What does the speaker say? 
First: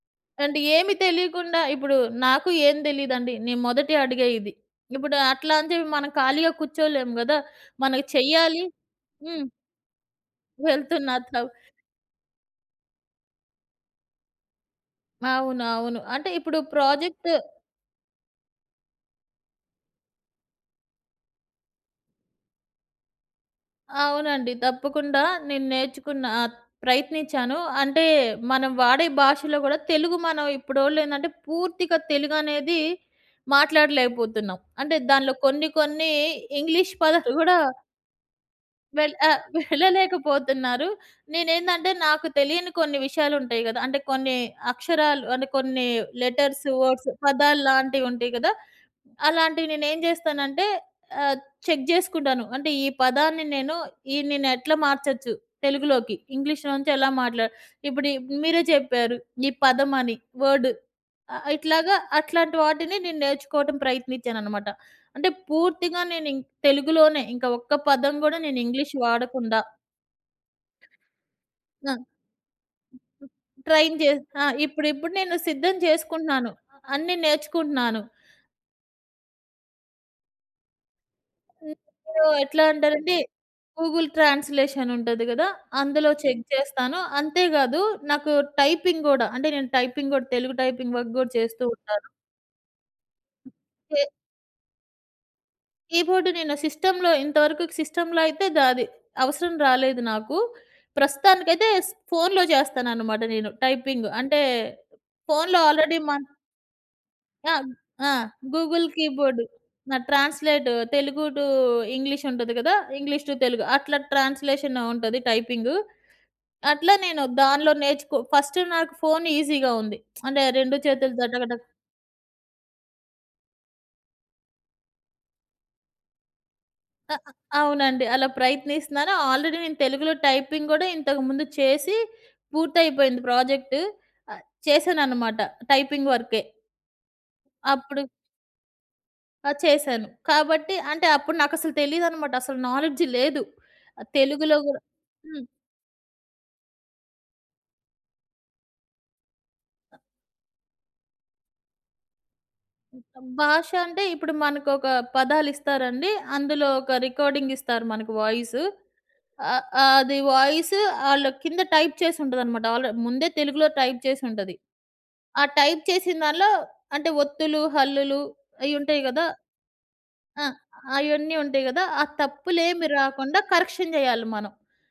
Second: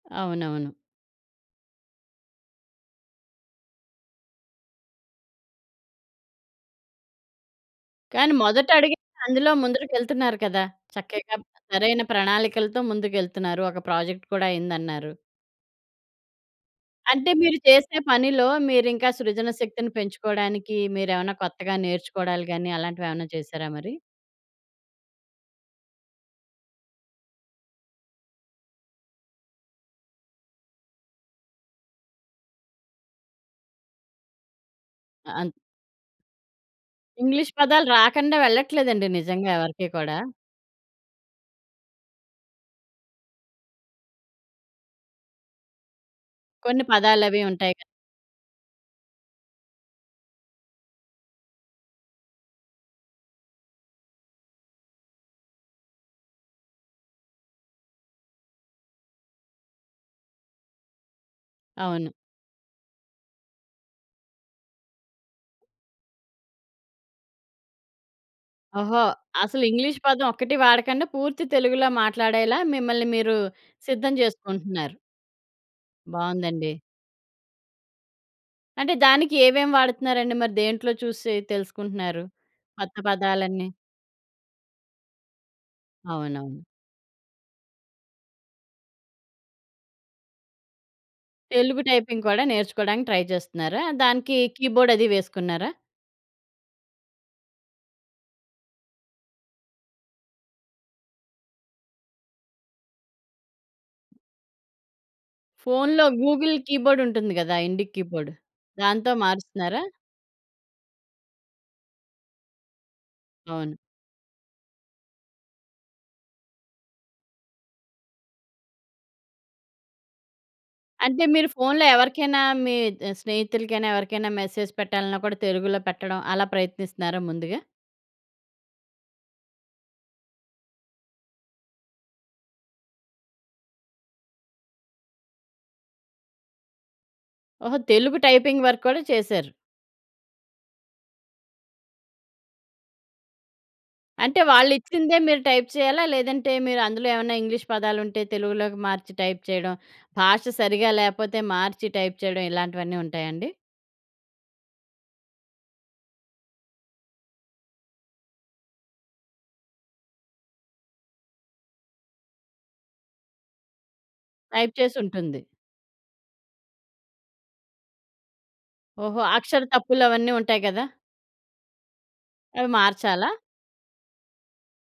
అంటే అవునవును. ఏమి తెలియకుండా ఇప్పుడు నాకు ఏం తెలీదండి. నేను మొదటి అడుగే ఇది. ఇప్పుడు అట్లా అని చెప్పి మనం ఖాళీగా కూర్చోలేం గదా! మనకి కానీ చెయ్యాలి మొదట అడిగింది హ్మ్. అందులో ముందరకెళ్తున్నారు కదా! చక్కగా వెళ్తున్నట్లవు. సరైన ప్రణాళికలతో ముందుకెళ్తున్నారు. ఒక ప్రాజెక్ట్ కూడా అయిందన్నారు. అవును. అవును. అంటే ఇప్పుడు ప్రాజెక్ట్ అంటే మీరు చేసే పనిలో మీరు ఇంకా సృజన శక్తిని పెంచుకోవడానికి మీరేమైనా కొత్తగా నేర్చుకోవడాలు గాని, అలాంటివి ఏమైనా చేశారా మరి? అవునండి. తప్పకుండా నేను నేర్చుకున్న. ఆ! ప్రయత్నించాను. అంటే మనం వాడే భాషలో గూడా తెలుగు మనం ఇప్పుడోళ్ళు ఏందంటే పూర్తిగా తెలుగనేది మాట్లాడలేకపోతున్నాం. అంటే దానిలో అవును. కొన్ని, కొన్ని ఇంగ్లీష్ పదాలు ఇంగ్లీష్ కూడా పదాలు రాకుండా వెళ్ళట్లేదండి వెళ్ ఆహ్, నిజంగా ఎవరికి కూడా. వెళ్ళలేకపోతున్నారు. నేనేందంటే నాకు తెలియని కొన్ని విషయాలు ఉంటాయి గదా! అంటే కొన్ని అక్షరాలు అంటే కొన్ని లెటర్స్, కొన్ని వర్డ్స్, పదాలు అవి ఉంటాయిగా. పదాల్లాంటివి ఉంటాయి గదా! అలాంటివి నేనేం జేస్తానంటే ఆహ్, చెక్ జేసుకుంటాను. అంటే ఈ పదాన్ని నేను ఈ నేను ఎట్లా మార్చొచ్చు తెలుగులోకి. ఇంగ్లీష్‌లో నుంచి ఎలా మాట్లాడ ఇప్పుడు ఇవి మీరే చెప్పారు. ఈ పదం అని. వర్డ్. ఆహ్, ఇట్లాగా అవును. అట్లాంటి వాటిని నేను నేర్చుకోవటం ప్రయత్నిచ్చానన్నమాట. అంటే పూర్తిగా ఇం నేను ఇంకా తెలుగులోనే ఇంకా. ఒక్క పదం గూడా నేను ఇంగ్లీష్ ఓహో! వాడకుండా. అసలు ఇంగ్లీష్ పదం ఒక్కటి వాడకుండా పూర్తి తెలుగులో ఆ! మాట్లాడేలా మిమ్మల్ని మీరు ట్రయిన్ చే సిద్ధం ఆ! జేసుకుంటున్నారు. ఇప్పుడిప్పుడు నేను సిద్ధం చేసుకుంటున్నాను. బావుందండి. అన్నీ నేర్చుకుంటున్నాను. అంటే దానికి ఏవేం వాడుతున్నారండి? మరి దేంట్లో చూసి ఇంకిప్పుడు తెలుసుకుంటున్నారు. ఎట్లా కొత్త అంటే‌నండి, పదాలన్నీ? గూగుల్ ట్రాన్స్‌లేషన్ ఉంటది గదా! అందులో చెక్ అవునవును. జేస్తాను. అంతే కాదు నాకు టైపింగ్ గూడా. అంటే, నేను టైపింగ్ కూడా తెలుగు టైపింగ్ వర్క్ కూడా చేస్తూ తెలుగు ఉంటాను. టైపింగ్ కూడా నేర్చుకోవడానికి ట్రై జేస్తున్నారా? కే దానికి కీబోర్డ్ అది వేసుకున్నారా? కీబోర్డ్ నేను సిస్టమ్‌లో ఇంతవరకు సిస్టమ్‌లో అయితే ద అది అవసరం రాలేదు నాకు. ప్రస్తుతానికైతే ఫోన్‌లో చేస్తాననమాట నేను టైపింగ్. అంటే ఫోన్‌లో ఆల్రెడీ ఫోన్‌లో మన గూగుల్ కీబోర్డ్ ఉంటుంది ఆ! గదా! ఇండిక్ ఆ! కీబోర్డ్. గూగుల్ దాంతో కీబోర్డు. మారుస్తున్నారా? నా ట్రాన్స్‌లేట్ తెలుగు టు ఇంగ్లీష్ ఉంటది గదా! ఇంగ్లీష్ టు తెలుగు అవును. అట్లా ట్రాన్స్‌లేషన్‌లో ఉంటది టైపింగు. అట్లా నేను దానిలో నేర్చుకో ఫస్ట్ నాకు ఫోన్ ఈజీగా ఉంది. అంటే రెండు అంటే చేతులుతో మీరు డగడగ ఫోన్‌లో ఎవరికైనా మీ స్నేహితులకైనా, ఎవరికైనా, మెసేజ్ పెట్టాలన్నా కూడా తెలుగులో పెట్టడం. అలా అ ప్రయత్నిస్తున్నారా ముందుగా? అవునండి. అలా ప్రయత్నిస్తున్నాను. ఆల్రెడీ నేను తెలుగులో టైపింగ్ గూడా ఇంతకు ముందు చేసి పూర్తయిపోయింది ప్రాజెక్ట్. చేశానన్నమాట టైపింగ్ వర్కే. ఓహో! అప్పుడు తెలుగు టైపింగ్ వర్క్ కూడా చేశారు. ఆ! చేశాను. కాబట్టి అంటే అప్పుడు నాకసలు తెలీదన్నమాట. అసలు నాలెడ్జ్ లేదు. అంటే తెలుగులో గూడా వాళ్ళిచ్చిం‌దే మీరు హ్మ్. టైప్ చేయాలా? లేదంటే మీరు అందులో ఏమన్నా ఇంగ్లీష్ పదాలుంటే తెలుగులోకి మార్చి టైప్ చేయడం, భాష సరిగ్గా లేకపోతే మార్చి టైప్ చేయడం, ఇలాంటివన్నీ మొత్తం ఉంటాయా అండి? భాష అంటే ఇప్పుడు మనకొక పదాలు ఇస్తారండి. అందులో ఒక రికార్డింగ్ ఇస్తారు మనకు వాయిస్. ఆ! అది వాయిస్ ఆళ్ళు కింద టైప్ చేసి ఉంటదనమాట. ఆల్రెడీ ముందే తెలుగులో టైప్ చేసి ఉంటది. టైప్ చేసి ఉంటుంది. ఆ టైప్ చేసిన దాంట్లో అంటే ఒత్తులు, హల్లులు అయి ఉంటాయి ఓహో! గదా! అక్షర తప్పులు అవన్నీ ఆ! ఉంటాయి గదా! అయన్నీ ఉంటాయి గదా! ఆ అవి తప్పులేమి మార్చాలా? రాకుండా కరెక్షన్ జేయాలి మనం.